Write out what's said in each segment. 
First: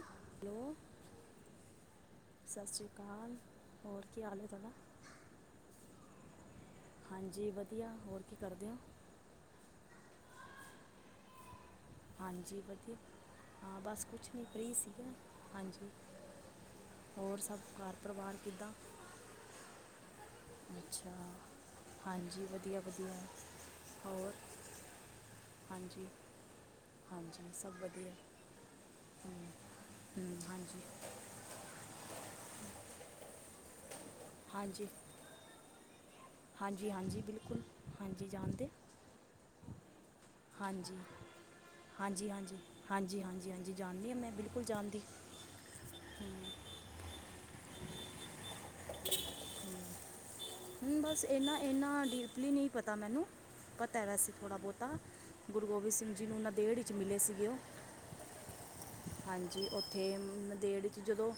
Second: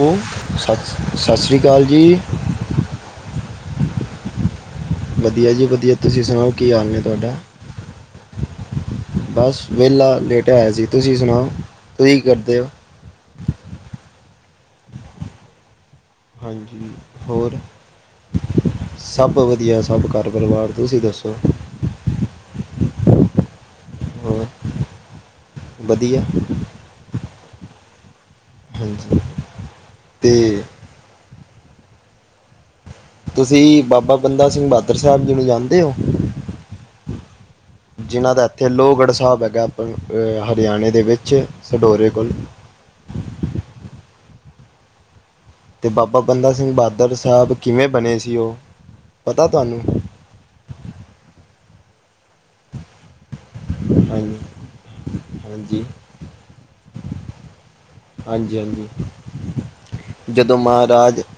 Hello, hello ਸਤ, ਸਸ ਸ਼੍ਰੀ ਕਾਲ ਜੀ। ਕਾਲ। ਹੋਰ ਕੀ ਹਾਲ ਏ ਤਾਡਾ? ਵਧੀਆ ਜੀ ਵਧੀਆ, ਤੁਸੀ ਸੁਨਾਓ, ਕੀ ਹਾਲ ਨੇ ਤਾਡਾ? ਹਾਂਜੀ ਵਧੀਆ ਹੋਰ ਕੀ ਕਰਦੇ ਹੋ ਬਸ ਵੇਲਾ ਲੇਟੇਆ ਹੋਏਆ ਸੀ। ਤੁਸੀ ਸੁਨਾਓ। ਹਾਂਜੀ, ਵਧੀਆ ਹਾਂ ਬਸ ਕੁਛ ਨੀ ਫਰੀ ਸੀ ਕਯਾ, ਹਾਂਜੀ। ਹੋਰ ਸਭ ਘਰ ਪਰਵਾਰ ਕਿੱਦਾਂ? ਸਭ ਵਧੀਆ ਐ। ਸਭ ਘਰ ਪਰਵਾਰ ਤੁਸੀ ਅੱਛਾ ਦੱਸੋ। ਹਾਂਜੀ ਵਧੀਆ- ਵਧੀਆ। ਹੋਰ ਹਾਂਜੀ ਵਧੀਆ ਹਾਂਜੀ। ਸਭ ਵਧੀਆ। ਹਾਂਜੀ ਹੂੰ ਹੂੰ ਤੇ ਹਾਂਜੀ। ਤੁਸੀ ਬਾਬਾ ਬੰਦਾ ਸਿੰਘ ਹਾਂਜੀ ਬਾਦਰ ਸਾਹਿਬ ਜੀ ਨੂੰ ਜਾਨਦੇ ਓ? ਹਾਂਜੀ -ਹਾਂਜੀ ਬਿਲਕੁਲ। ਹਾਂਜੀ ਜਿਨ੍ਹਾਂ ਦਾ ਏਥੇ ਜਾਣਦੇ ਲੋਹਗੜ੍ਹ ਸਾਬ ਹੈਗਾ ਐ ਅਪ ਅ ਹਰਿਆਣੇ ਹਾਂਜੀ ਦੇ ਵਿੱਚ ਸਡੋਰੇ ਹਾਂਜੀ ਕੋਲ ਹਾਂਜੀ ਹਾਂਜੀ -ਹਾਂਜੀ -ਹਾਂਜੀ ਜਾਨਨੀ ਆਂ ਮੈਂ ਬਿਲਕੁਲ ਜਾਨਦੀ ਤੇ ਬਾਬਾ ਬੰਦਾ ਸਿੰਘ ਬਾਦਰ ਸਾਹਬ ਕਿਵੇਂ ਬਣੇ ਸੀ ਓ? [unintelligible] ਪਤਾ ਤੁਆਨੂੰ? ਹੂੰ, ਬਸ ਏਨਾ ਏਨਾ ਡੀਪਲੀ ਨੀ ਪਤਾ ਮੈਨੂੰ। ਪਤਾ ਐ ਵੈਸੇ ਹਾਂਜੀ ਥੋੜ੍ਹਾ ਬੋਤਾ ਗੁਰੂ ਹਾਂਜੀ ਗੋਬਿੰਦ ਸਿੰਘ ਜੀ ਨੂੰ ਨੰਦੇੜ ਚ ਮਿਲੇ ਸੀਗੇ ਓ। ਹਾਂਜੀ ਹਾਂਜੀ ਹਾਂਜੀ, ਓਥੇ ਜਦੋਂ ਨੰਦੇੜ ਚ ਮਹਾਰਾਜ ਜਦੋਂ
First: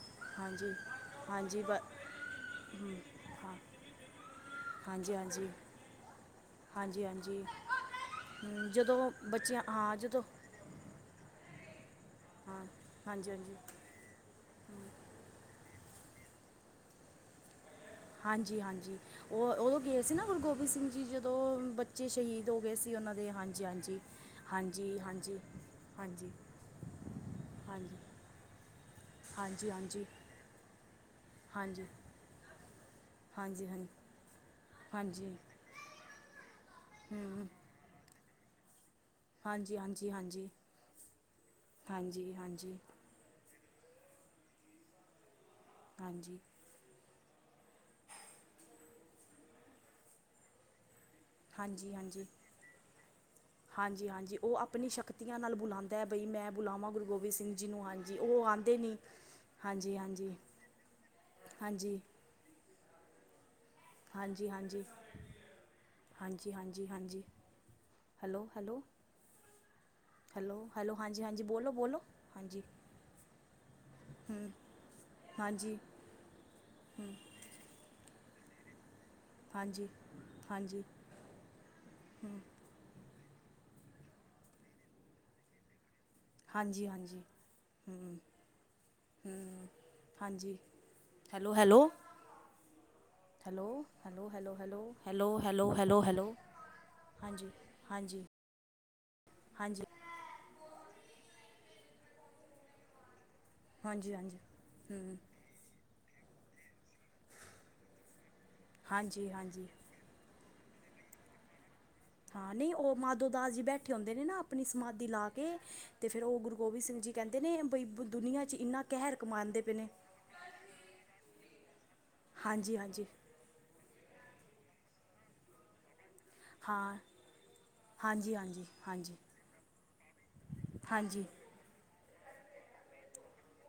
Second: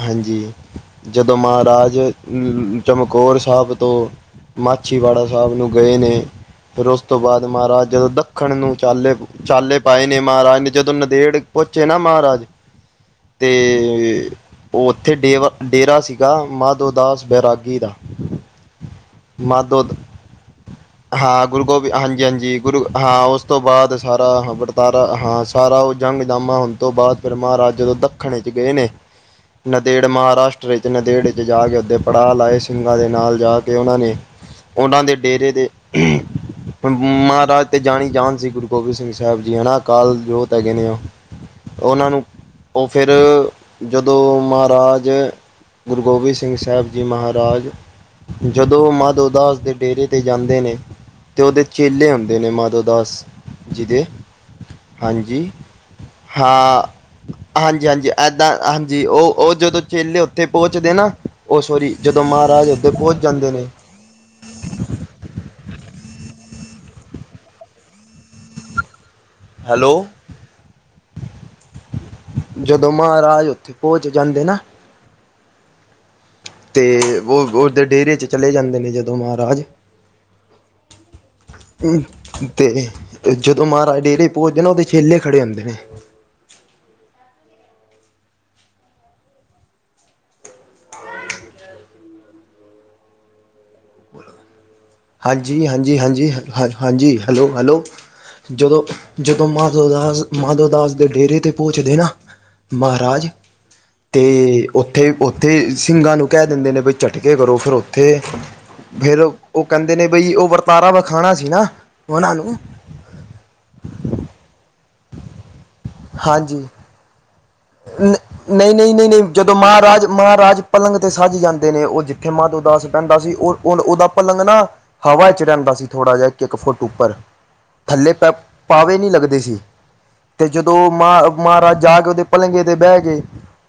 ਹਾਂਜੀ, ਜਦੋਂ ਹਾਂਜੀ ਬ- ਮਹਾਰਾਜ ਹਮ, ਚਮਕੌਰ ਹਾਂ ਸਾਬ ਤੋਂ ਹਾਂਜੀ ਮਾਛੀਵਾੜਾ ਹਾਂਜੀ ਸਾਬ ਨੂੰ ਗਏ ਨੇ ਫੈਰ ਓਸ ਹਾਂਜੀ ਤੋਂ ਬਾਦ ਹਾਂਜੀ ਮਹਾਰਾਜ ਜਦੋਂ ਦੱਖਣ ਹਮ, ਨੂੰ ਜਦੋਂ ਚਾਲੇ ਬੱਚਿਆਂ ਚਾਲੇ ਹਾਂ ਪਾਏ ਨੇ ਜਦੋਂ ਮਹਾਰਾਜ ਨੇ ਜਦੋਂ ਨੰਦੇੜ ਪੋਚੇ ਨਾ ਮਹਾਰਾਜ ਹਾਂ ਹਾਂਜੀ ਹਾਂਜੀ ਤੇ ਓਥੇ ਡੇਵਾ ਡੇਰਾ ਸੀਗਾ ਮਾਧੋ ਦਾਸ ਬੈਰਾਗੀ ਦਾ ਹਾਂਜੀ -ਹਾਂਜੀ। ਓ ਓ ਮਾਧੋ ਗਏ ਸੀ ਨਾ ਗੁਰੂ ਗੋਬਿੰਦ ਸਿੰਘ ਜੀ ਜਦੋਂ ਹਾਂ ਗੁਰੂ ਗੋਬਿੰਦ ਬੱਚੇ ਹਾਂਜੀ ਸ਼ਹੀਦ ਹਾਂਜੀ ਹੋ ਗਏ ਗੁਰੂ ਸੀ ਓਨਾਂ ਹਾਂ ਦੇ ਉਸ ਤੋਂ ਹਾਂਜੀ- ਬਾਅਦ ਹਾਂਜੀ। ਸਾਰਾ ਹਾਂਜੀ ਵਰਤਾਰਾ ਹਾਂਜੀ ਹਾਂ ਸਾਰਾ ਓ ਜੰਗ ਹਾਂਜੀ ਜਾਮਾ ਹੋਨ ਤੋਂ ਬਾਅਦ ਫੇਰ ਮਹਾਰਾਜ ਜਦੋਂ ਹਾਂਜੀ ਦੱਖਣ ਏਚ ਗਏ ਨੇ ਹਾਂਜੀ ਨੰਦੇੜ ਹਾਂਜੀ ਮਹਾਰਾਸ਼ਟਰ ਏਚ ਨੰਦੇੜ ਚ ਜਾ ਕੇ ਹਾਂਜੀ ਓਥੇ ਪੜਾਅ ਲਾਏ ਸਿੰਘਾਂ ਦੇ ਨਾਲ ਜਾ ਹਾਂਜੀ ਕੇ ਹਾਂ ਓਨਾਂ ਨੇ। ਓਨਾ ਦੇ ਹਾਂਜੀ ਡੇਰੇ ਦੇ ਅਮ‌ ਹੂੰ ਮਹਾਰਾਜ ਤੇ ਜਾਣੀ ਜਾਣ ਸੀ ਗੁਰੂ ਗੋਬਿੰਦ ਸਿੰਘ ਜੀ ਸਾਹਿਬ ਜੀ ਹਨਾ, ਹਾਂਜੀ ਹਾਂਜੀ ਹਾਂਜੀ ਅਕਾਲ ਹਾਂਜੀ ਜੋਤ ਹੈਗੇ ਨੇਓ। ਓਨਾਂ ਨੂੰ ਹਾਂਜੀ ਹਾਂਜੀ ਓ ਫੈਰ ਜਦੋਂ ਮਹਾਰਾਜ ਗੁਰੂ ਗੋਬਿੰਦ ਹਾਂਜੀ ਸਿੰਘ ਸਾਹਿਬ ਜੀ ਮਹਾਰਾਜ ਜਦੋਂ ਮਾਧੋ ਦਾਸ ਦੇ ਡੇਰੇ ਤੇ ਜਾਂਦੇ ਨੇ। ਤੇ ਓਦੇ ਹਾਂਜੀ ਚੇਲੇ ਆਂਦੇ ਨੇ ਮਾਧੋ ਦਾਸ ਜੀ ਦੇ ਹਾਂਜੀ -ਹਾਂਜੀ ਓ ਆਪਨੀ ਸ਼ਕਤੀਆਂ ਹਾਂਜੀ ਨਾਲ ਬੁਲਾਂਦਾ ਐ ਬਈ ਮੈਂ ਬੁਲਾਵਾਂ ਗੁਰੂ ਗੋਬਿੰਦ ਸਿੰਘ ਜੀ ਨੂੰ ਐ ਹਾਂਜੀ। ਉਹ -ਏਦਾਂ ਆਉਂਦੇ ਨਹੀਂ ਹਾਂਜੀ ਓ ਓ ਜਦੋਂ ਹਾਂਜੀ ਚੇਲੇ ਹਾਂਜੀ ਓਥੇ ਪੌਂਚਦੇ ਨਾ, ਓ ਸੋਰੀ ਹਾਂਜੀ ਜਦੋਂ ਮਹਾਰਾਜ ਤੇ ਪੋਂਚ ਜਾਂਦੇ ਨੇ। ਹਾਂਜੀ -ਹਾਂਜੀ। ਹਾਂਜੀ- ਹਾਂਜੀ -ਹਾਂਜੀ। Hello -hello. Hello. Hello- hello, ਹਾਂਜੀ -ਹਾਂਜੀ, ਬੋਲੋ -ਬੋਲੋ, ਹਾਂਜੀ ਜਦੋਂ ਮਹਾਰਾਜ ਉੱਥੇ ਪਹੁੰਚ ਹੂੰ। ਜਾਂਦੇ ਨਾ ਹਾਂਜੀ। ਤੇ ਓ ਓਦੇ ਡੇਰੇ ਚ ਚਲੇ ਜਾਂਦੇ ਨੇ ਜਦ ਦੋਂ ਮਹਾਰਾਜ ਹਾਂਜੀ ਹਾਂਜੀ ਊਂ ਤੇ ਜਦੋਂ ਮਹਾਰਾਜ ਡੇਰੇ ਪਹੁੰਚਦੇ ਨਾ, ਉਹਦੇ ਚੇਲੇ ਖੜ੍ਹੇ ਹੁੰਦੇ ਨੇ। ਹਾਂਜੀ -ਹਾਂਜੀ। ਹੂੰ ਹੂੰ, ਹਾਂਜੀ। Hello- hello! Hello, hello, hello, hello hello ਹਾਂਜੀ, ਹੈਲੋ ਹਾਂਜੀ, ਹੈਲੋ ਹਾਂਜੀ, ਹੈਲੋ ਹ, ਹਾਂਜੀ, ਹੈਲੋ -ਹੈਲੋ। ਜਦੋਂ- ਜਦੋਂ ਹਾਂਜੀ ਮਾਧੋ ਦਾਸ ਮਾਧੋ ਦਾਸ ਦੇ ਡੇਰੇ ਤੇ ਪਹੁੰਚਦੇ ਨਾ, ਮਹਾਰਾਜ ਹਾਂਜੀ ਹਾਂਜੀ 'ਤੇ ਉੱਥੇ ਹੂੰ ਉ 'ਤੇ ਸਿੰਘਾਂ ਨੂੰ ਕਹਿ ਦਿੰਦੇ ਨੇ ਬ ਝਟਕੇ ਕਰੋ ਫਿਰ ਉੱਥੇ, ਫਿਰ ਹਾਂਜੀ ਹਾਂਜੀ ਕਹਿੰਦੇ ਨੇ ਬਈ, ਉਹ ਵਰਤਾਰਾ ਵਖਾਣਾ ਸੀ ਨਾ ਉਹਨਾਂ ਹਾਂ, ਨੂੰ ਨਹੀਂ ਉਹ ਮਾਧੋ ਦਾਸ ਜੀ ਬੈਠੇ ਹੁੰਦੇ ਨੇ ਨਾ ਆਪਣੀ ਸਮਾਧੀ ਲਾ ਕੇ, ਤੇ ਫਿਰ ਉਹ ਗੁਰੂ ਹਾਂਜੀ ਗੋਬਿੰਦ ਸਿੰਘ ਜੀ ਕਹਿੰਦੇ ਨੇ ਬਈ ਦੁਨੀਆਂ 'ਚ ਨਹੀਂ ਇੰਨਾ ਨਹੀਂ ਨਹੀਂ ਕਹਿਰ ਨਹੀਂ ਜਦੋਂ ਕਮਾਂਦੇ ਪਏ ਨੇ ਮਹਾਰਾਜ ਮਹਾਰਾਜ ਪਲੰਗ 'ਤੇ ਸੱਜ ਜਾਂਦੇ ਨੇ, ਉਹ ਜਿੱਥੇ ਹਾਂਜੀ ਮਾਧੋਦਾਸ ਹਾਂਜੀ ਪੈਂਦਾ ਸੀ ਉਹ ਓੰਨ ਉਹਦਾ ਪਲੰਗ ਨਾ, ਹਵਾ 'ਚ ਰਹਿੰਦਾ ਸੀ। ਥੋੜਾ ਜਿਹਾ ਇੱਕ-ਇੱਕ ਫੁੱਟ ਹਾਂ ਉੱਪਰ, ਥੱਲੇ ਪ ਹਾਂਜੀ ਹਾਂਜੀ ਪਾਵੇ ਨਹੀਂ ਹਾਂਜੀ ਲੱਗਦੇ ਸੀ। 'ਤੇ ਜਦੋਂ ਮ ਹਾਂਜੀ ਮਹਾਰਾਜ ਜਾ ਕੇ ਉਹਦੇ ਪਲੰਗੇ 'ਤੇ ਬਹਿ ਗਏ,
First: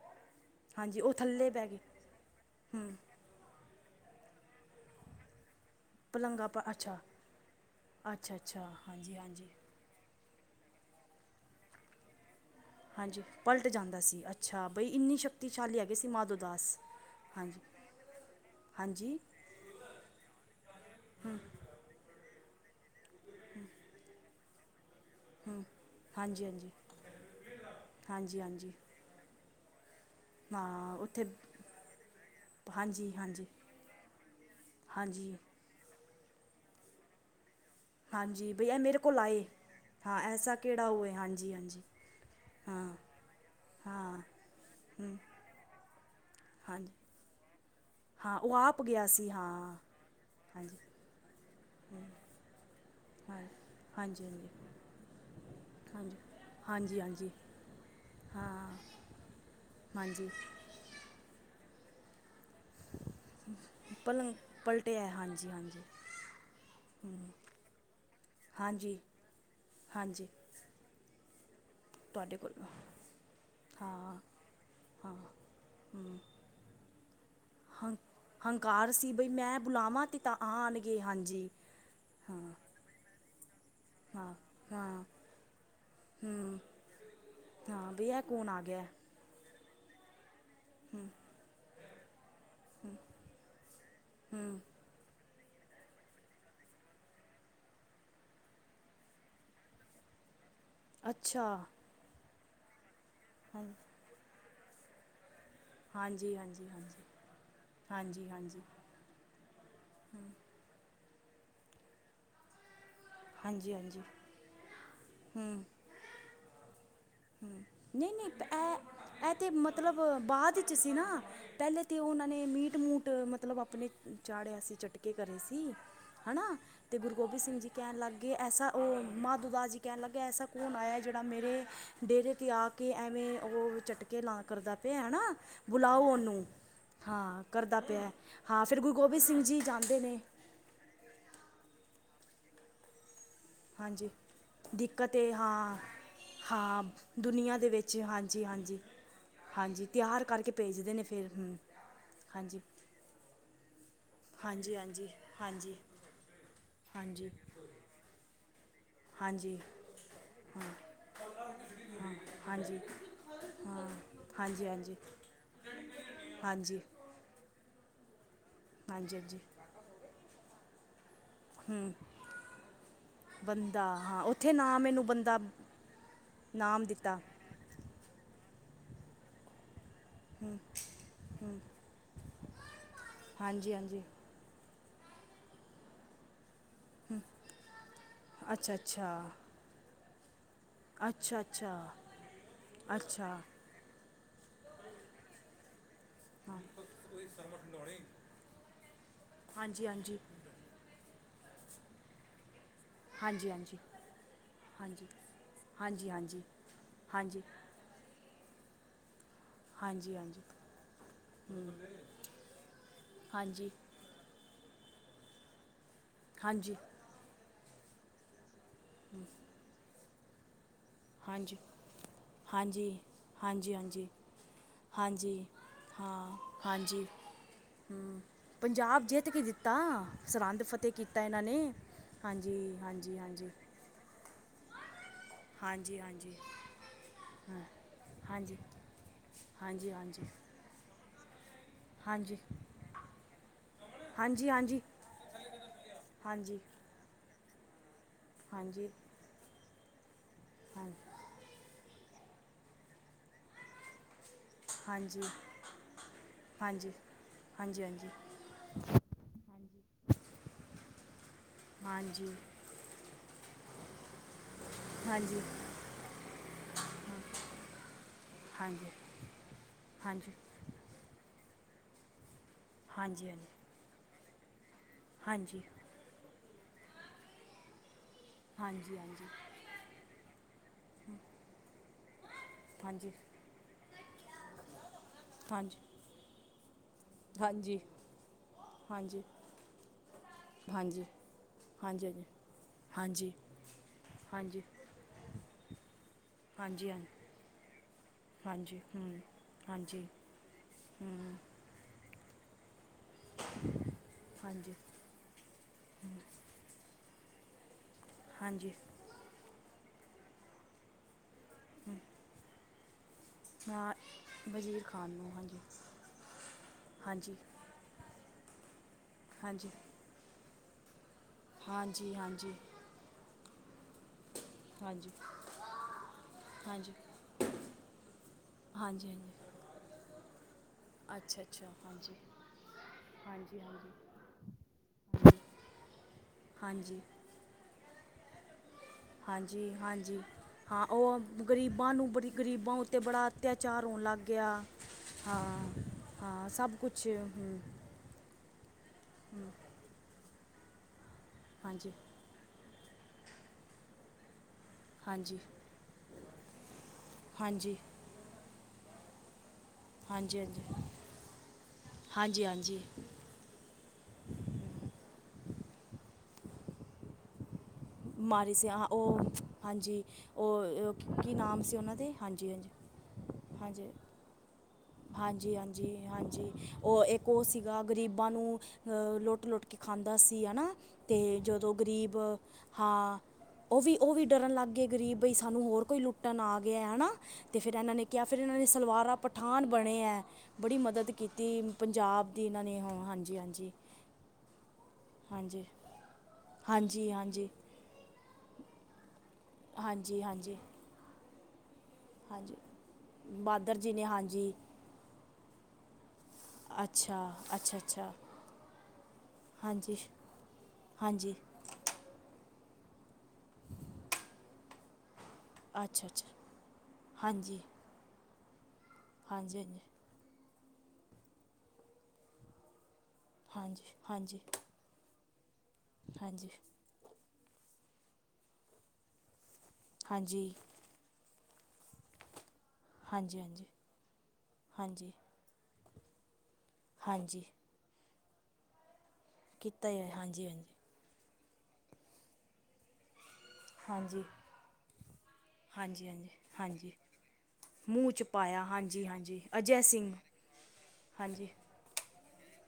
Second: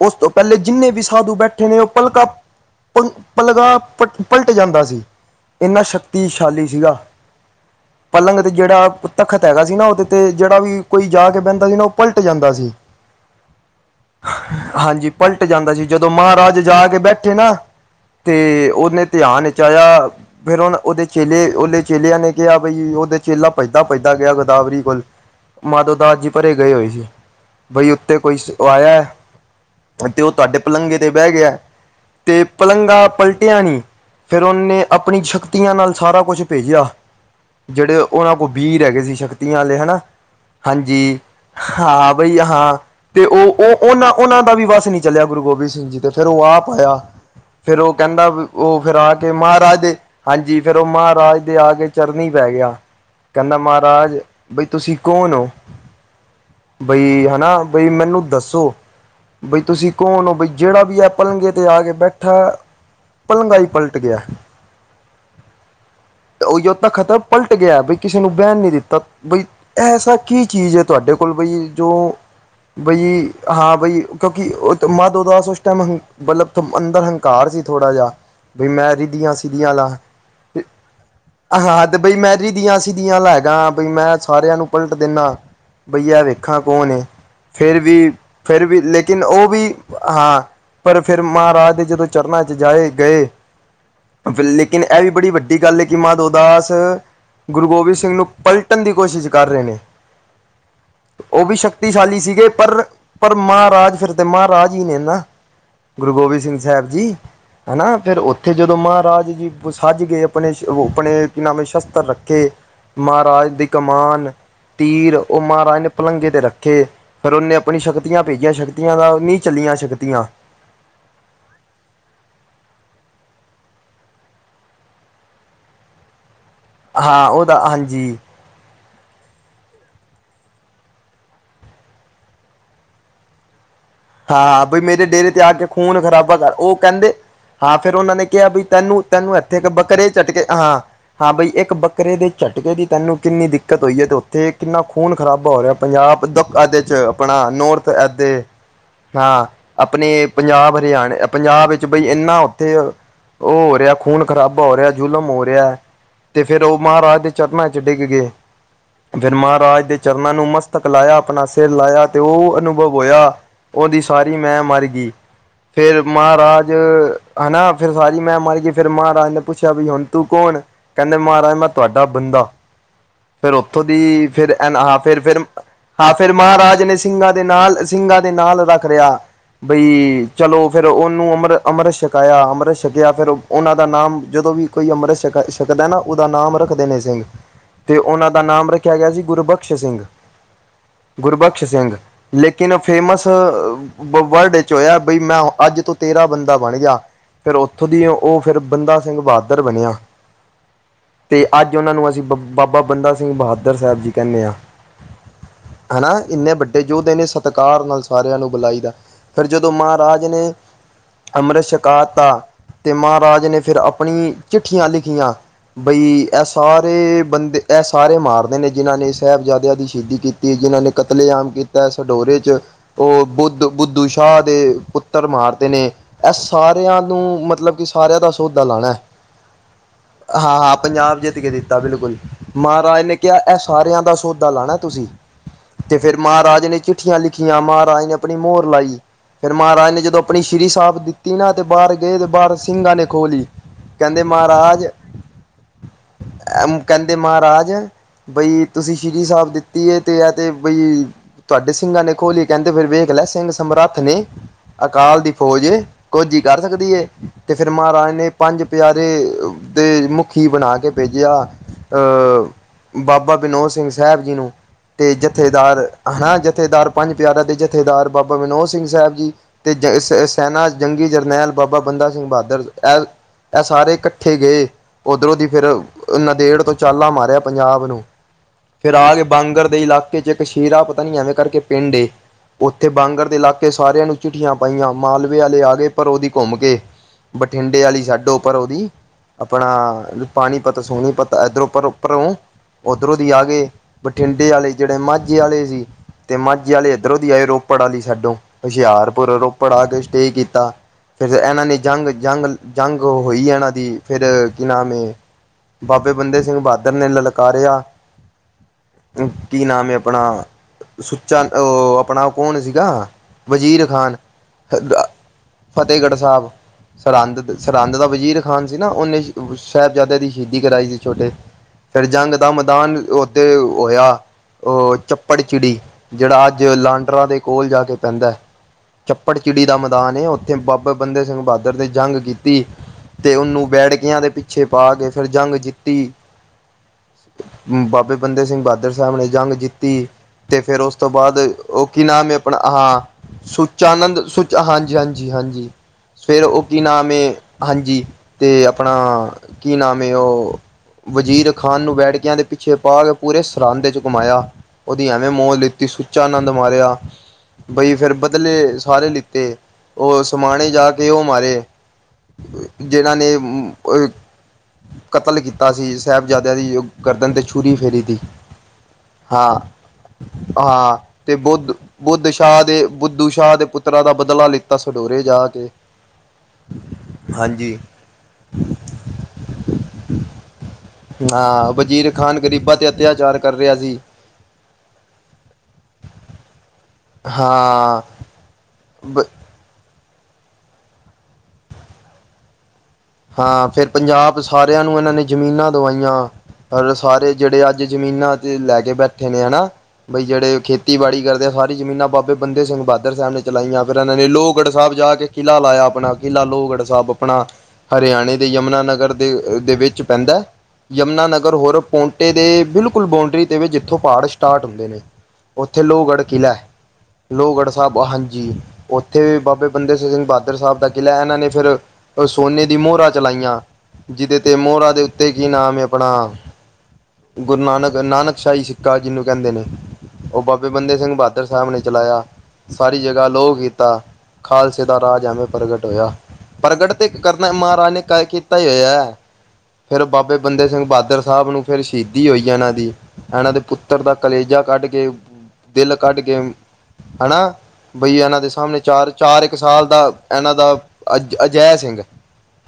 ਉਸ ਤੋਂ ਪਹਿਲੇ ਜਿੰਨੇ ਹਾਂਜੀ ਵੀ ਉਹ ਸਾਧੂ ਥੱਲੇ ਬਹਿ ਬੈਠੇ ਗਏ ਨੇ ਉਹ ਪਲਕਾ ਪ ਪਲਗਾ ਪ ਪਲਟ ਜਾਂਦਾ ਸੀ, ਇੰਨਾ ਪਲੰਗਾ ਸ਼ਕਤੀਸ਼ਾਲੀ ਪ ਅੱਛਾ ਸੀਗਾ। ਅੱਛਾ ਪਲੰਗ 'ਤੇ ਅੱਛਾ ਜਿਹੜਾ ਹਾਂਜੀ ਤਖ਼ਤ ਹਾਂਜੀ ਹੈਗਾ ਸੀ ਨਾ ਉਹਦੇ 'ਤੇ ਜਿਹੜਾ ਵੀ ਕੋਈ ਜਾ ਕੇ ਬਹਿੰਦਾ ਸੀ, ਨਾ ਪਲਟ ਜਾਂਦਾ ਸੀ। ਹਾਂਜੀ, ਪਲਟ ਜਾਂਦਾ ਸੀ ਅੱਛਾ! ਬਈ ਹਾਂਜੀ ਇੰਨੀ ਪਲਟ ਜਾਂਦਾ ਸ਼ਕਤੀਸ਼ਾਲੀ ਹੈਗੀ ਸੀ ਜਦੋਂ ਮਾਧੋ ਮਹਾਰਾਜ ਦਾਸ ਜਾ ਕੇ ਬੈਠੇ ਨਾ ਹਾਂਜੀ! 'ਤੇ ਉਹਨੇ ਹਾਂਜੀ ਧਿਆਨ 'ਚ ਆਇਆ ਫਿਰ ਓੰਨ ਉਹਦੇ ਚੇਲੇ, ਓਦੇ ਚੇਲਿਆਂ ਨੇ ਕਿਹਾ ਬਈ, ਉਹਦੇ ਚੇਲਾ ਭੱਜਦਾ-ਭੱਜਦਾ ਗਿਆ ਗੋਦਾਵਰੀ ਕੋਲ। ਮਾਧੋ ਦਾਸ ਜੀ ਹਾਂਜੀ ਪਰੇ ਹਾਂਜੀ ਗਏ ਹੋਏ ਸੀ, ਬਈ ਉੱਤੇ ਕੋਈ ਹਾਂਜੀ ਹਾਂਜੀ ਆਇਆ 'ਤੇ ਉਹ ਤੁਹਾਡੇ ਹਾਂ ਪਲੰਗੇ ਤੇ ਉੱਥੇ ਬਹਿ ਗਿਆ 'ਤੇ ਪਲੰਗਾਂ ਹਾਂਜੀ ਹਾਂਜੀ ਪਲਟਿਆ ਨਹੀਂ, ਫਿਰ ਉਹਨੇ ਆਪਣੀ ਹਾਂਜੀ ਸ਼ਕਤੀ ਤੀਆਂ ਨਾਲ ਸਾਰਾ ਕੁਛ ਭੇਜਿਆ। ਜਿਹੜੇ ਉਹਨਾਂ ਕੋਲ ਹਾਂਜੀ ਬਈ ਇਹ ਬੀਰ ਹੈ ਮੇਰੇ ਗਏ ਸੀ ਕੋਲ ਆਏ ਸ਼ਕਤੀਆਂ ਵਾਲੇ ਹਨਾ, ਹਾਂ ਐਸਾ ਕਿਹੜਾ ਹੋਏ ਹਾਂਜੀ, ਹਾਂਜੀ ਹਾਂ ਬਈ ਹਾਂ। 'ਤੇ ਉਹ-ਉਹ, ਉਹਨਾਂ-ਉਹਨਾਂ ਦਾ ਵੀ ਵੱਸ ਨੀ ਚਲਿਆ ਗੁਰੂ ਗੋਬਿੰਦ ਸਿੰਘ ਜੀ ਤੇ ਫਿਰ ਉਹ ਆਪ ਹਾਂਜੀ ਆਇਆ ਫਿਰ ਉਹ ਕਹਿੰਦਾ ਹਾਂ ਉਹ ਆਪ ਫਿਰ ਗਿਆ ਆ ਸੀ ਕੇ ਹਾਂ ਮਹਾਰਾਜ ਦੇ, ਹਾਂਜੀ। ਫਿਰ ਉਹ ਮਹਾਰਾਜ ਦੇ ਆ ਕੇ ਚਰਨੀ ਪੈ ਗਿਆ। ਹਾਂ ਕਹਿੰਦਾ ਮਹਾਰਾਜ, ਹਾਂਜੀ ਹਾਂਜੀ ਬਈ ਤੁਸੀਂ ਕੌਣ ਹੋ? ਹਾਂਜੀ ਬਈ ਹਾਂਜੀ ਹਾਂਜੀ ਹਨਾ ਬਈ ਮੈਨੂੰ ਦੱਸੋ, ਬਈ ਤੁਸੀਂ ਕੌਣ ਹਾਂਜੀ ਓ? ਬਈ ਜਿਹੜਾ ਵੀ ਆ ਪਲੰਗੇ ਤੇ ਆ ਕੇ ਬੈਠਾ ਪਲੰਗਾ ਹੀ ਪਲਟ ਗਿਆ ਪਲੰਗਾਂ ਪਲਟਿਆ, ਹਾਂਜੀ-ਹਾਂਜੀ। ਉ ਯ ਖ਼ਤਮ ਪਲਟ ਗਿਆ, ਬਈ ਕਿਸੇ ਨੂੰ ਬੈਨ ਨੀ ਹਾਂਜੀ ਦਿੱਤਾ, ਬਈ ਐਸਾ ਹਾਂਜੀ ਕੀ ਚੀਜ਼ ਐ ਤੁਹਾਡੇ ਕੋਲ ਬਈ ਜੋ ਸਾਡੇ ਕੋਲ ਬਈ ਹਾਂ ਬਈ ਕਿਉਂਕਿ ਮਾਧੋ ਉਦਾਸ ਉਸ ਟਾਈਮ ਹੰ ਮਤਲਬ ਅੰਦਰ ਹੰ ਕਾਰ ਸੀ ਥੋੜਾ ਹੰ ਜਿਹਾ ਬਈ ਹੰਕਾਰ ਮੈਂ ਸੀ ਬਈ ਮੈਂ ਰਿਧੀਆ-ਸੀਧੀਆ ਆਲਾ, ਬੁਲਾਵਾਂ ਤੇ ਤਾਂ ਆਣਗੇ ਹਾਂਜੀ ਹਾਂ ਤੇ ਬਈ ਮੈਂ ਰਿਧੀਆ ਸਿੱਧੀਆਂ ਆਲਾ ਹੈਗਾ ਬਈ ਮੈਂ ਹਾਂ ਸਾਰਿਆਂ ਨੂੰ ਪਲਟ ਹਾਂ ਦਿੰਨਾ, ਬਈ ਇਹ ਵੇਖਾਂ ਕੌਣ ਏ? ਫਿਰ ਹਾਂ ਬਈ ਵੀ, ਇਹ ਕੌਣ ਆ ਫਿਰ ਵੀ ਗਿਆ ਲੇਕਿਨ ਉਹ ਵੀ ਹਾਂ, ਪਰ ਫਿਰ ਮਹਾਰਾਜ ਦੇ ਜਦੋਂ ਚਰਨਾਂ 'ਚ ਜਾਏ, ਗਏ ਫਿਰ ਲੇਕਿਨ ਇਹ ਵੀ ਬੜੀ ਵੱਡੀ ਗੱਲ ਹੈ ਕਿ ਮਾਦੋ ਦਾਸ ਗੁਰੂ ਗੋਬਿੰਦ ਸਿੰਘ ਨੂੰ ਪਲਟਣ ਦੀ ਕੋਸ਼ਿਸ਼ ਕਰ ਰਹੇ ਨੇ ਅੱਛਾ ਉਹ ਵੀ ਸ਼ਕਤੀਸ਼ਾਲੀ ਸੀਗੇ ਪਰ, ਪਰ ਹਾਂ ਮਹਾਰਾਜ ਫਿਰ 'ਤੇ ਮਹਾਰਾਜ ਹੀ ਨੇ ਨਾ। ਗੁਰੂ ਹਾਂਜੀ ਗੋਬਿੰਦ ਸਿੰਘ ਹਾਂਜੀ ਸਾਹਿਬ ਹਾਂਜੀ ਜੀ, ਹਨਾ ਫਿਰ ਹਾਂਜੀ ਉੱਥੇ ਹਾਂਜੀ ਜਦੋਂ ਮਹਾਰਾਜ ਜੀ ਸੱਜ ਗਏ ਆਪਣੇ-ਵੋ ਆਪਣੇ ਨਵੇਂ ਸ਼ਸਤਰ ਰੱਖੇ ਕੇ ਮਹਾਰਾਜ ਦੀ ਹਾਂਜੀ ਹਾਂਜੀ ਕਮਾਨ ਤੀਰ ਉਹ ਮਹਾਰਾਜ ਨੇ ਪਲੰਗੇ 'ਤੇ ਰੱਖੇ। ਫਿਰ ਉਹਨੇ ਹੂੰ, ਆਪਣੀ ਸ਼ਕਤੀਆਂ ਨਈ-ਨਈ, ਭੇਜੀਆਂ ਸ਼ਕਤੀਆਂ ਦਾ ਐਹ ਨਹੀਂ ਤਾਂ ਚੱਲੀਆਂ ਮਤਲਬ ਸ਼ਕਤੀਆਂ ਬਾਅਦ ਵਿੱਚ ਸੀ ਨਾ ਪਹਿਲੇ ਤਾਂ ਉਹ ਉਹਨਾਂ ਨੇ ਮੀਟ-ਮੂਟ ਮਤਲਬ ਆਪਣੇ ਚਾੜਿਆ ਸੀ ਝਟਕੇ ਕਰੇ ਸੀ। ਹਨਾ, ਤੇ ਗੁਰੂ ਹਾਂ ਗੋਬਿੰਦ ਸਿੰਘ ਉਹਦਾ ਜੀ ਕਹਿਣ ਲੱਗ ਹਾਂਜੀ ਗਏ ਐਸਾ ਉਹ, ਮਾਧੂ ਦਾਸ ਕਹਿਣ ਲੱਗਗੇ ਐਸਾ ਕੋਣ ਆਇਆ ਜਿਹੜਾ ਮੇਰੇ ਡੇਰੇ 'ਤੇ ਆ ਕੇ ਐਵੇਂ ਉਹ ਝਟਕ ਹਾਂ, ਬਈ ਮੇਰੇ ਡੇਰੇ ਤੇ ਆ ਕੇ ਖੂਨ ਖ਼ਰਾਬਾ ਉਹਨੂੰ ਕਰ, ਉਹ ਕਹਿੰਦੇ ਹਾਂ ਕਰਦਾ ਫਿਰ ਪਿਆ ਉਹਨਾਂ ਨੇ ਕਿਹਾ ਬਈ, ਹਾਂ ਵੀ ਫਿਰ ਗੁਰੂ ਗੋਬਿੰਦ ਤੈਨੂੰ-ਤੈਨੂੰ ਸਿੰਘ ਇੱਥੇ ਜੀ ਜਾਂਦੇ ਬੱਕਰੇ ਨੇ ਝੱਟਕੇ ਹਾਂ- ਹਾਂ, ਬਈ ਇੱਕ ਬੱਕਰੇ ਦੇ ਝਟਕੇ ਦੀ ਤੈਨੂੰ ਕਿੰਨੀ ਦਿੱਕ ਦਿੱਕਤ ਹੋਈ ਏ, ਹਾਂਜੀ ਤੇ ਉੱਥੇ ਕਿੰਨਾ ਦਿੱਕਤ ਖੂਨ- ਇਹ ਖਰਾਬਾ ਹੋ ਰਿਹਾ ਹਾਂ ਪੰਜਾਬ' ਚ'ਏਦੇ ਹਾਂ 'ਚ' ਆਪਣਾ ਦੁਨੀਆ ਦੇ ਨੌਰਥ ਵਿੱਚ ਐਦੇ ਹਾਂਜੀ ਹਾਂਜੀ ਹਾਂ ਹਾਂਜੀ ਤਿਆਰ ਆਪਣੇ ਕਰਕੇ ਪੰਜਾਬ, ਭੇਜਦੇ ਨੇ ਹਰਿਆਣੇ, ਫਿਰ ਹੂੰ ਪੰਜਾਬ ਵਿੱਚ ਬਈ ਇਨ੍ਹਾਂ ਹਾਂਜੀ ਉੱਥੇ ਓ ਉਹ ਹੋ ਰਿਹਾ ਖੂਨ ਖਰਾਬਾ ਹੋ ਹਾਂਜੀ ਰਿਹਾ ਹਾਂਜੀ ਜ਼ੁਲਮ ਹੋ ਰਿਹਾ। ਹਾਂਜੀ ਤੇ ਫਿਰ ਉਹ ਮਹਾਰਾਜ ਦੇ ਹਾਂਜੀ ਚਰਨਾਂ'ਚ 'ਡਿੱਗ ਗੇ। ਫਿਰ ਹਾਂਜੀ ਮਹਾਰਾਜ ਦੇ ਚਰਨਾਂ ਨੂੰ ਮਸਤਕ ਲਾਇਆ ਆਪਣਾ ਸਿਰ ਲਾਇਆ ਹਾਂ ਤੇ ਉਹ ਹਾਂਜੀ ਅਨੁਭਵ ਹੋਇਆ ਹਾਂ ਉਹਦੀ ਸਾਰੀ ਮੈਂ ਹਾਂਜੀ ਮਰ ਹਾਂਜੀ ਗਈ, ਫੇਰ ਮਹਾਰਾਜ ਹਾਂਜੀ ਹਨਾ। ਫਿਰ ਸਾਰੀ ਮੈਂ ਮਰਗੀ ਫਿਰ ਹਾਂਜੀ ਮਹਾਰਾਜ ਹਾਂਜੀ ਨੇ ਪੁੱਛਿਆ ਵੀ ਹੁਣ ਤੂੰ ਕੌਣ ਏ, ਕਹਿੰਦੇ ਮਹਾਰਾਜ ਮੈਂ ਹੂੰ ਤੁਹਾਡਾ ਬੰਦਾ। ਫਿਰ ਉੱਥੋਂ ਬੰਦਾ ਹਾਂ ਦੀ ਉੱਥੇ ਫਿਰ ਅ ਨਾ ਨਾਮ ਹਾਂ ਮੈਨੂੰ ਫਿਰ ਬੰਦਾ -ਫਿਰ ਹਾਂ ਫਿਰ ਮਹਾਰਾਜ ਨਾਮ ਨੇ ਦਿੱਤਾ ਸਿੰਘਾਂ ਦੇ ਨਾਲ ਸਿੰਘਾਂ ਦੇ ਨਾਲ ਰੱਖ ਰਿਹਾ ਬਈ ਚਲੋ ਫਿਰ ਉਹਨੂੰ ਅੰਮ੍ਰਿ-ਅੰਮ੍ਰਿਤ ਛਕਾਇਆ, ਅੰਮ੍ਰਿਤ ਛਕਿਆ ਫਿਰ ਹਾਂਜੀ ਉਹਨਾਂ ਦਾ ਹਾਂਜੀ ਨਾਮ ਜਦੋਂ ਵੀ ਕੋਈ ਅੰਮ੍ਰਿਤ ਛਕ -ਛਕਦਾ ਨਾ ਉਹਦਾ ਨਾਮ ਰੱਖ ਦੇ ਹੋਦੇ ਸਨ। ਤੇ ਉਹਨਾਂ ਦਾ ਨਾਮ ਅੱਛਾ ਰੱਖਿਆ ਗਿਆ ਸੀ ਗੁਰਬਖਸ਼ ਸਿੰਘ। ਅੱਛਾ ਅੱਛਾ ਗੁਰਬਖਸ਼ ਸਿੰਘ, ਅੱਛਾ ਲੇਕਿਨ ਫੇਮਸ ਅੱਛਾ ਅ ਵਰਲਡ 'ਚ ' ਹੋਇਆ ਬਈ ਅੱਜ ਤੋਂ ਤੇਰਾ ਬੰਦਾ ਹਾਂ ਬਣ ਗਿਆ। ਫਿਰ ਉੱਥੋਂ ਦੀ ਉਹ ਫਿਰ ਬੰਦਾ ਸਿੰਘ ਬਹਾਦਰ ਹਾਂਜੀ ਬਣਿਆ। ਹਾਂਜੀ ਤੇ ਅੱਜ ਉਹਨਾਂ ਨੂੰ ਅਸੀਂ ਬੰਦਾ ਬਾਬਾ ਬੰਦਾ ਸਿੰਘ ਹਾਂਜੀ ਬਹਾਦਰ ਹਾਂਜੀ ਸਾਹਿਬ ਜੀ ਕਹਿੰਨੇ ਆਂ। ਹਾਂਜੀ ਹਾਂਜੀ ਹਨਾਂ ਹਾਂਜੀ ਇੰਨੇ ਵੱਡੇ ਯੋਧੇ ਨੇੇ ਹਾਂਜੀ ਸਤਿਕਾਰ ਨਾਲ ਸਾਰਿਆਂ ਨੂੰ ਬੁਲਾਈ ਦਾ। ਫਿਰ ਜਦੋਂ ਹਾਂਜੀ ਹਾਂਜੀ ਮਹਾਰਾਜ ਨੇ, ਅੰਮ੍ਰਿਤ ਛਕਾ ਤਾਂ ਤੇ ਮਹਾਰਾਜ ਨੇ ਹਾਂਜੀ ਫਿਰ ਆਪਣੀ ਚਿੱਠੀਆਂ ਲਿਖੀਆਂ, ਬਈ ਹਾਂਜੀ ਇਹ ਹਾਂਜੀ ਸਾਰੇ ਬੰਦੇ ਇਹ ਸਾਰੇ ਮਾਰਦੇ ਨੇ ਜਿਨ੍ਹਾਂ ਨੇ ਸਾਹਿਬਜ਼ਾਦਿਆਂ ਦੀ ਸ਼ਹੀਦੀ ਕੀਤੀ ਜਿਨ੍ਹਾਂ ਨੇ ਕਤਲੇਆਮ ਹਾਂਜੀ ਕੀਤਾ ਸਡੋਰੇ ਚ, ਹਾਂਜੀ ਉਹ ਹਾਂਜੀ ਬੁੱਧ-ਬੁੱਧੂ ਸ਼ਾਹ ਦੇ ਪੁੱਤਰ ਹਾਂਜੀ ਮਾਰ ਤੇ ਨੇ ਹਾਂ ਇਹ ਸਾਰਿਆਂ ਹਾਂਜੀ ਨੂੰ ਮਤਲਬ ਤੂੰ ਸਾਰਿਆਂ ਦਾ ਸੌਦਾ ਲਾਣਾਂ, ਪੰਜਾਬ ਜਿੱਤ ਕੇ ਦਿੱਤਾ ਸਰਹੰਦ ਹਾਂ-ਹਾਂ ਫਤਿਹ ਪੰਜਾਬ ਕੀਤਾ ਜਿੱਤ ਇਹਨਾਂ ਕੇ ਨੇ ਦਿੱਤਾ ਬਿਲਕੁਲ ਹਾਂਜੀ ਮਹਾਰਾਜ ਨੇ ਹਾਂਜੀ ਕਿਹਾ ਹਾਂਜੀ ਐਸ ਸਾਰਿਆਂ ਦਾ ਸੌਦਾ ਲਾਣਾ ਤੁਸੀਂ, ਤੇ ਹਾਂਜੀ ਫਿਰ ਹਾਂਜੀ ਮਹਾਰਾਜ ਨੇ ਚਿੱਠੀਆਂ ਲਿਖ ਖਿਆ, ਹਾਂ, ਮਹਾਰਾਜ ਨੇ ਆਪਣੀ ਹਾਂਜੀ ਮੋਹਰ ਲਾਈ, ਫਿਰ ਹਾਂਜੀ ਹਾਂਜੀ ਮਹਾਰਾਜ ਨੇ ਜਦੋਂ ਆਪਣੀ 'ਸ਼੍ਰੀ ਸਾਹਿਬ' ਦਿੱ ਦਿੱਤੀ ਨਾ, ਤੇ ਬਾਹਰ ਗਏ ਤੇ ਹਾਂਜੀ ਬਾਹਰ ਸਿੰਘਾਂ ਨੇ ਖੋਲੀ ਕਹਿੰਦੇ ਹਾਂਜੀ ਹਾਂਜੀ ਮਹਾਰਾਜ ਹਾਂਜੀ ਕਹਿੰਦੇ ਮਹਾਰਾਜ ਬਈ ਤੁਸੀਂ 'ਸ਼੍ਰੀ ਸਾਹਿਬ' ਦਿੱਤੀ ਏ ਤੇ ਐਤੇ ਹਾਂ, ਬਈ ਹਾਂਜੀ ਤੁਆਡੇ ਸਿੰਘਾਂ ਨੇ ਖੋਲੀ ਕਹਿੰਦੇ ਫਿਰ ਵੇਖ ਲੈ ਸਿੰਘ ਸਮਰੱਥ ਨੇ ਅਕਾਲ ਹਾਂਜੀ ਦੀ ਫੌਜ ਏ, ਕੁਝ ਵੀ ਕਰ ਹਾਂਜੀ ਸਕਦੀ ਏ ਤੇ ਫਿਰ ਹਾਂਜੀ ਹਾਂਜੀ ਮਹਾਰਾਜ ਨੇ ਪੰਜ ਪਿਆਰੇ ਦੇ ਮੁੱਖੀ ਬਣਾ ਕੇ ਭੇਜਿਆ ਹਾਂਜੀ ਅਹ ਬਾਬਾ ਵਿਨੋਦ ਸਿੰਘ ਸੈਬ ਜੀ ਨੂੰ ਤੇ ਜਥੇਦਾਰ ਹਨਾ ਜਥੇਦਾਰ। ਪੰਜ ਪਿਆਰਿਆਂ ਦੇ ਜਥੇਦਾਰ ਬਾਬਾ ਵਿਨੋਦ ਸਿੰਘ ਹਾਂਜੀ ਸੈਬ ਜੀ ਤੇ ਜ ਜ ਹਾਂਜੀ ਸੈਨਾ ਜੰਗੀ ਜਰਨੈਲ ਬਾਬਾ ਬੰਦਾ ਸਿੰਘ ਬਹਾਦਰ ਹਾਂਜੀ ਐ ਸਾਰੇ ਕੱਠੇ ਗਏ। ਓਧਰੋਂ ਦੀ ਹਾਂਜੀ ਫੇਰ ਹਾਂਜੀ ਨਦੇੜ ਤੋਂ ਚਾਲਾ ਮਾਰਿਆ ਪੰਜਾਬ ਨੂੰ। ਫੇਰ ਹਾਂਜੀ ਆ ਕੇ ਬਾਂਗਰ ਦੇ ਇਲਾਕੇ 'ਚ ਇਕ ਸੀਰਾ ਪਤਾ ਨੀ ਐਂਵੇ ਕਰਕੇ ਪਿੰਡ ਏ। ਓਥੇ ਹਾਂਜੀ ਹਾਂਜੀ ਬਾਂਗਰ ਦੇ ਇਲਾਕੇ ਸਾਰਿਆਂ ਨੂੰ ਚਿੱਠੀਆਂ ਪਾਈਆਂ, ਮਾਲਵੇ ਆਲੇ ਆ ਹਾਂਜੀ ਗਏ ਪਰੋਂ ਦੀ ਘੁੰਮ ਕੇ। ਹਾਂਜੀ ਬਠਿੰਡੇ ਆਲੀ ਸੇਡੋ ਓ ਪਰੋਂ ਦੀ। ਆਪਣਾ ਪਾਣੀਪਤ, ਹਾਂਜੀ ਸੋਣੀਪਤ ਏਧਰੋਂ ਪਰੋਂ- ਹਾਂਜੀ ਉਪਰੋਂ। ਓਧਰੋਂ ਦੀ ਹਾਂਜੀ ਆ ਗਏ, ਬਠਿੰਡੇ ਹਾਂਜੀ ਹਾਂਜੀ ਆਲੇ ਜੜੇ ਮਾਝੇ ਆਲੇ ਸੀ। ਤੇ ਮਾਝੇ ਆਲੇ ਹਾਂਜੀ ਏਧਰੋਂ ਦੀ ਆਏ ਰੋਪੜ ਆਲੀ ਸੇਡੋਂ ਹਾਂਜੀ ਹੂੰ ਹੁਸ਼ਿਆਰਪੁਰ, ਰੋਪੜ ਆ ਕੇ ਹਾਂਜੀ ਸਟੇ ਕੀਤਾ। ਫੇਰ ਏਨਾਂ ਨੇ ਜੰਗ, ਜੰਗ, ਜੰਗ ਹੋਈ ਏਨਾਂ ਦੀ ਫੇਰ ਕੀ ਹਾਂਜੀ ਨਾਮ ਏ। ਬਾਬੇ ਬੰਦੇ ਸਿੰਘ ਬਾਦਰ ਨੇ ਲਲਕਾਰਿਆ। ਹਾਂਜੀ। ਊਂ ਕੀ ਨਾਮ ਏ ਆਪਣਾ। ਚ ਓ ਆਪਣਾ ਕੌਣ ਸੀਗਾ, ਵਜ਼ੀਰ ਹਾਂ ਖਾਨ ਵਜ਼ੀਰ ਹ-ਦ ਖਾਨ ਨੂੰ ਹਾਂਜੀ ਫ਼ਤਿਹਗੜ੍ਹ ਸਾਬ, ਹਾਂਜੀ ਸਰਅੰਦ ਸਰਅੰਦ ਦਾ ਵਜ਼ੀਰ ਖਾਨ ਸੀ ਨਾ ਓਨੇ ਓ ਸ਼ੈ ਹਾਂਜੀ ਸੈੈਬ ਜ਼ਾਦਿਆ ਦੀ ਸ਼ੀਦੀ ਕਰਾਈ ਸੀ ਛੋਟੇ, ਫੇਰ ਹਾਂਜੀ ਜੰਗ ਦਾ ਹਾਂਜੀ ਮੈਦਾਨ ਓ ਤੇ ਓਇਆ ਓ ਹਾਂਜੀ ਚੱਪੜ ਚਿੜੀ। ਜੜਾ ਅੱਜ ਹਾਂਜੀ ਹਾਂਜੀ ਲਾਂਡਰਾਂ ਦੇ ਕੋਲ ਜਾ ਕੇ ਪੈਂਦਾ। ਹਾਂਜੀ ਚੱਪੜ ਚਿੜੀ ਦਾ ਮੈਦਾਨ ਏ ਓਥੇ ਬਾਬੇ ਬੰਦੇ ਸਿੰਘ ਅੱਛਾ ਅੱਛਾ ਬਾਦਰ ਨੇ ਹਾਂਜੀ ਜੰਗ ਕੀਤੀ ਏ। ਤੇ ਹਾਂਜੀ ਓਨੂੰ ਹਾਂਜੀ ਵੈੈੜਕਿਆਂ ਦੇ ਪਿੱਛੇ ਪਾ ਕੇ ਫੇਰ ਜੰਗ ਜਿੱਤੀ। ਹਾਂਜੀ। ਬਾਬੇ ਬੰਦੇ ਸਿੰਘ ਬਾਦਰ ਸੈਬ ਨੇ ਜੰਗ ਹਾਂਜੀ ਜਿੱਤੀ, ਹਾਂਜੀ ਤੇ ਫੇਰ ਹਾਂ ਓਸ ਓਸ ਤੋਂ ਉਹ ਬਾਦ ਓ ਗਰੀਬਾਂ ਕੀ ਨੂੰ ਬੜੀ ਨਾਮ ਏ ਆਪਣਾ ਆ ਗਰੀਬਾਂ ਉੱਤੇ ਹਾਂ ਬੜਾ ਅਤਿਆਚਾਰ ਹੋਣ ਲੱਗ ਸੁਚਾਨੰਦ ਗਿਆ ਸੁਚ ਹਾਂਜੀ- ਹਾਂਜੀ ਹਾਂ ਹਾਂਜੀ। ਫੇਰ ਹਾਂ ਓ ਸਭ ਕੀ ਕੁਛ ਨਾਮ ਏ ਹੂੰ, ਹਾਂਜੀ ਤੇ ਆਪਣਾ ਕੀ ਨਾਮ ਏ ਓ ਵਜ਼ੀਰ ਖਾਨ ਹਾਂਜੀ ਹਾਂਜੀ ਨੂੰ ਵੈੜਕਿਆਂ ਦੇ ਪਿੱਛੇ ਪਾ ਕੇ ਪੂਰੇ ਸਰਅਂਦੇ 'ਚ ਘਮਾਇਆ। ਓਦੀ ਐਵੇਂ ਹਾਂਜੀ ਮੌਤ ਲਿਖੀ ਸੁੱਚਾਨੰਦ ਮਾਰਿਆ, ਹਾਂਜੀ ਬਈ ਫੇਰ ਬਦਲੇ ਸਾਰੇ ਲਿੱਤੇ। ਓ ਹਾਂਜੀ ਸਮਾਣੇ ਜਾ ਕੇ ਓ ਮਾਰੇ, ਹਾਂਜੀ ਹਾਂਜੀ ਜਿਨਾਂ ਨੇ ਮ ਓ ਕਤਲ ਕੀਤਾ ਸੀ ਸੈਬਜ਼ਾਦਿਆਂ ਦੀ ਓ ਗਰਦਨ ਤੇ ਛੁਰੀ ਫੇਰੀ ਤੀ ਮਾਰੇ ਸੀ ਹਾਂ ਓ ਹਾਂ ਹਾਂਜੀ। ਓ ਹਾਂ ਕੀ ਤੇ ਨਾਮ ਬੁੱਧ ਸੀ ਓਨਾਂ ਦੇ ਬੁੱਧ ਹਾਂਜੀ- ਸ਼ਾਹ ਦੇ ਬੁੱਧੂ ਸ਼ਾਹ ਦੇ ਹਾਂਜੀ -ਹਾਂਜੀ। ਪੁੱਤਰਾਂ ਦਾ ਬਦਲਾ ਲਿੱਤਾ ਸਡੋਰੇ ਜਾ ਹਾਂਜੀ- ਕੇ। ਹਾਂਜੀ ਹਾਂਜੀ ਓ ਇੱਕ ਓ ਹਾਂਜੀ। ਸੀਗਾ ਗ਼ਰੀਬਾਂ ਨੂੰ ਲੁੱਟ ਲੁੱਟ ਖਾਂਦਾ ਸੀ, ਹਨਾ ਤੇ ਹਾਂ ਜਦੋਂ ਵਜ਼ੀਰ ਗਰੀਬ ਖਾਨ ਗ਼ਰੀਬਾਂ ਤੇ ਹਾਂ ਅਤਿਆਚਾਰ ਕਰ ਰਿਹਾ ਓ ਵੀ ਸੀ। ਓ ਵੀ ਡਰਨ ਲੱਗ ਗੇ ਗਰੀਬ ਬਈ, ਸਾਨੂੰ ਹੋਰ ਕੋਈ ਲੁੱਟਣ ਆ ਗਿਆ ਹਨਾ। ਤੇ ਫੇਰ ਐਨਾਂ ਹਾਂ ਨੇ ਕਿਆ ਫੇਰ ਏਨਾਂ ਦੀਆਂ ਸਲਵਾਰਾਂ ਬ ਪੱਠਾ ਠਾਨ ਬਣੇ ਐ, ਬੜੀ ਮਦਦ ਕੀਤੀ ਪੰਜਾਬ ਦੀ ਏਨਾਂ ਨੇ ਹਾਂ। ਹਾਂਜੀ ਹਾਂ ਫੇਰ ਪੰਜਾਬ ਸਾਰਿਆਂ ਨੂੰ ਏਨਾਂ ਨੇ ਹਾਂਜੀ ਹਾਂਜੀ ਜ਼ਮੀਨਾਂ ਦਵਾਈਆਂ, ਹਾਂਜੀ ਸਾਰੇ ਹਾਂਜੀ ਜੇੜੇ ਅੱਜ ਜੇ ਜ਼ਮੀਨਾਂ ਅੱਜ਼ ਲੈ ਕੇ ਬੈਠੇ ਨੇ ਹਨਾ। ਹਾਂਜੀ ਬਈ ਹਾਂਜੀ ਜੜੇ ਖੇਤੀਬਾੜੀ ਕਰਦੇ, ਸਾਰੀ ਜ਼ਮੀਨਾਂ ਬਾਬੇ ਹਾਂਜੀ ਬੰਦੇ ਸਿੰਘ ਬਾਦਰ ਸੈਬ ਨੇ ਬਹਾਦਰ ਚਲਾਈਆਂ। ਜੀ ਫੇਰ ਏਨੇ ਨੇ ਹਾਂਜੀ ਲੋਹਗੜ੍ਹ ਸਾਬ ਜਾ ਕੇ ਕਿਲ੍ਹਾ ਲਾਇਆ ਆਪਣਾ, ਕਿਲ੍ਹਾ ਲੋਹਗੜ੍ਹ ਸਾਬ ਅੱਛਾ ਆਪਣਾ ਅੱਛਾ ਅੱਛਾ ਹਰਿਆਣੇ ਦੇ ਯਮਨਾਨਗਰ ਦੇ ਦੇ ਹਾਂਜੀ ਵਿੱਚ ਪੈਂਦਾ, ਹਾਂਜੀ ਯਮਨਾਨਗਰ ਹੋਰ ਪੌਂਟ ਪੌਂਂਟੇ ਦੇ ਬਿਲਕੁਲ ਬਾਉਂਡਰੀ ਤੇ ਵੀ ਜਿੱਥੋਂ ਪਾੜ ਸਟਾਟ ਹੁੰਦੇ ਨੇ। ਓਥੇ ਅੱਛਾ ਲੋਹਗੜ੍ਹ ਅੱਛਾ ਕਿਲ੍ਹਾ ਐ, ਹਾਂਜੀ ਲੋਹਗੜ੍ਹ ਸਾਬ ਹਾਂਜੀ ਓਥੇ ਹਾਂਜੀ ਬਾਬੇ ਬੰਦੇ ਸਿੰਘ ਬਾਦਰ ਸਾਬ ਦਾ ਕਿਲ੍ਹਾ, ਏਨਾਂ ਨੇ ਫੇਰ ਸੋਨੇ ਦੀ ਮੋਰਾਂ ਚਲਾਈਆਂ ਹਾਂਜੀ ਜੀਦੇ ਹਾਂਜੀ ਤੇ ਮੋਰਾਂ ਦੇ ਉੱਤੇ ਕੀ ਨਾਮ ਏ ਆਪਣਾ ਹਾਂਜੀ ਗੁਰੂ ਨਾਨਕ, ਨਾਨਕਸ਼ਾਈ ਸ਼ਿੱਕਾ ਜਿਨੂੰ ਕੈੰਦੇ ਨੇ। ਓ ਹਾਂਜੀ ਬਾਬੇ ਬੰਦੇ ਸਿੰਘ ਬਾਦਰ ਸਾਬ ਨੇ ਚਲਾਆ ਸਾਰੀ ਜਗਾ ਹਾਂਜੀ ਹਾਂਜੀ ਲੋ ਕੀਤਾ, ਖਾਲਸੇ ਦਾ ਹਾਂਜੀ ਰਾਜ ਐਵੇਂ ਪ੍ਰਗਟ ਹੋਆ, ਪ੍ਰਗਟ ਤੇ ਹਾਂਜੀ ਕਰਨਾ ਮਾਰਾਜ ਨੇ ਕਾਏ ਕੀਤਾ ੲੈ ਹੋਏਐ ਕੀਤਾ ਫੇਰ ਹੈ ਬਾਬੇ ਹਾਂਜੀ ਬੰਦੇ ਸਿੰਘ ਬਾਦਰ ਸਾਬ ਨੂੰ ਫੇਰ ਸ਼ਿਦੀ ਹੋਈ ਏਨਾਂ ਦੀ, ਏਨਾ ਦੇ ਪੁੱਤਰ ਦਾ ਹਾਂਜੀ ਕਲੇਜਾ ਕੱਢ ਕੇ, ਦੇਲ ਹਾਂਜੀ ਕੱਢ ਹਾਂਜੀ ਕੇ, ਹਾਂਜੀ ਹਨਾ ਮੂੰਹ ਬਈ 'ਚ ੲੈਨਾ ਦੇ ਪਾਇਆ ਸਾਮਣੇ ਹਾਂਜੀ ਹਾਂਜੀ ਚਾਰ-ਚਾਰ ਕ ਅਜੈ ਸਾਲ ਦਾ ਸਿੰਘ ੲੈਨਾ ਦਾ ਅ ਹਾਂਜੀ ਅਜੈ ਸਿੰਘ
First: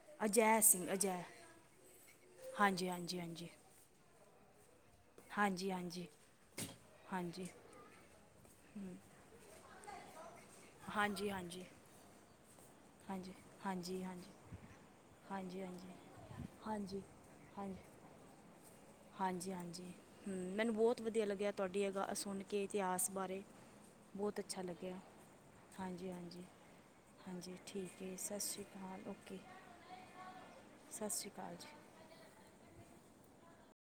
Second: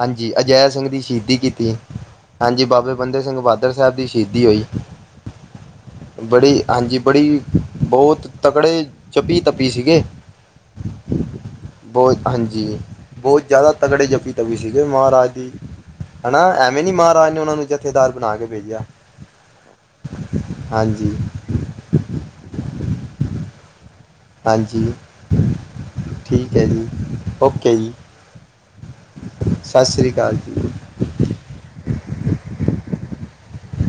ਹਾਂਜੀ, ਅਜੈ ਸਿੰਘ ਦੀ ਸ਼ਹੀਦੀ ਕੀਤੀ, ਹਾਂਜੀ ਬਾਬੇ ਹਾਂਜੀ ਬੰਦੇ ਸਿੰਘ ਹਾਂਜੀ ਬਾਦ [unintelligible] ਸਾਬ ਦੀ ਸ਼ੀਦੀ ਹੋਈ। ਹਾਂਜੀ ਬੜੀ, ਹਾਂਜੀ ਬੜੀ, ਬੋਤ ਤਕੜੇ ਚੱਪੀ-ਤੱਪੀ ਸੀਗੇ ਹਾਂਜੀ-ਹਾਂਜੀ। ਬੋਤ ਹਾਂਜੀ, ਬੋਤ ਜਾਦਾ ਹਾਂਜੀ ਤਗੜੇ ਹਾਂਜੀ ਜੱਪੀ ਵੀ ਸੀਗੇ ਮਾਰਾਜ ਦੀ, ਹਾਂਜੀ ਹਾਂਜੀ ਹਾਂਜੀ ਹਨਾ ਐਵੇਂ ਨੀ ਹਾਂਜੀ ਮਾਰਾਜ ਨੇ ਓਨਾਂ ਨੂੰ ਜਥੇਦਾਰ ਬਣਾਕੇ ਭੇਜੇਆ ਹਾਂਜੀ-ਹਾਂਜੀ, ਹੂੰ ਮੈਨੂੰ ਬੋਤ ਵਧੀਆ ਲੱਗੇਆ ਤੁਵਾਡੀ ਐ ਗਾ ਸੁਣ ਕੇ ਇਤੇਹਾਸ ਬਾਰੇ ਬੋਤ ਅੱਛਾ ਹਾਂਜੀ ਲੱਗੇਆ, ਹਾਂਜੀ-ਹਾਂਜੀ ਠੀਕ ਹੈ ਜੀ ਹਾਂਜੀ ਠੀਕ ਏ, ਸਸ਼੍ਰੀ ਕਾਲ ਓ ਸਸ੍ਰੀ ਕਾਲ ਜੀ। ਸਸ਼੍ਰੀ ਕਾਲ ਜੀ।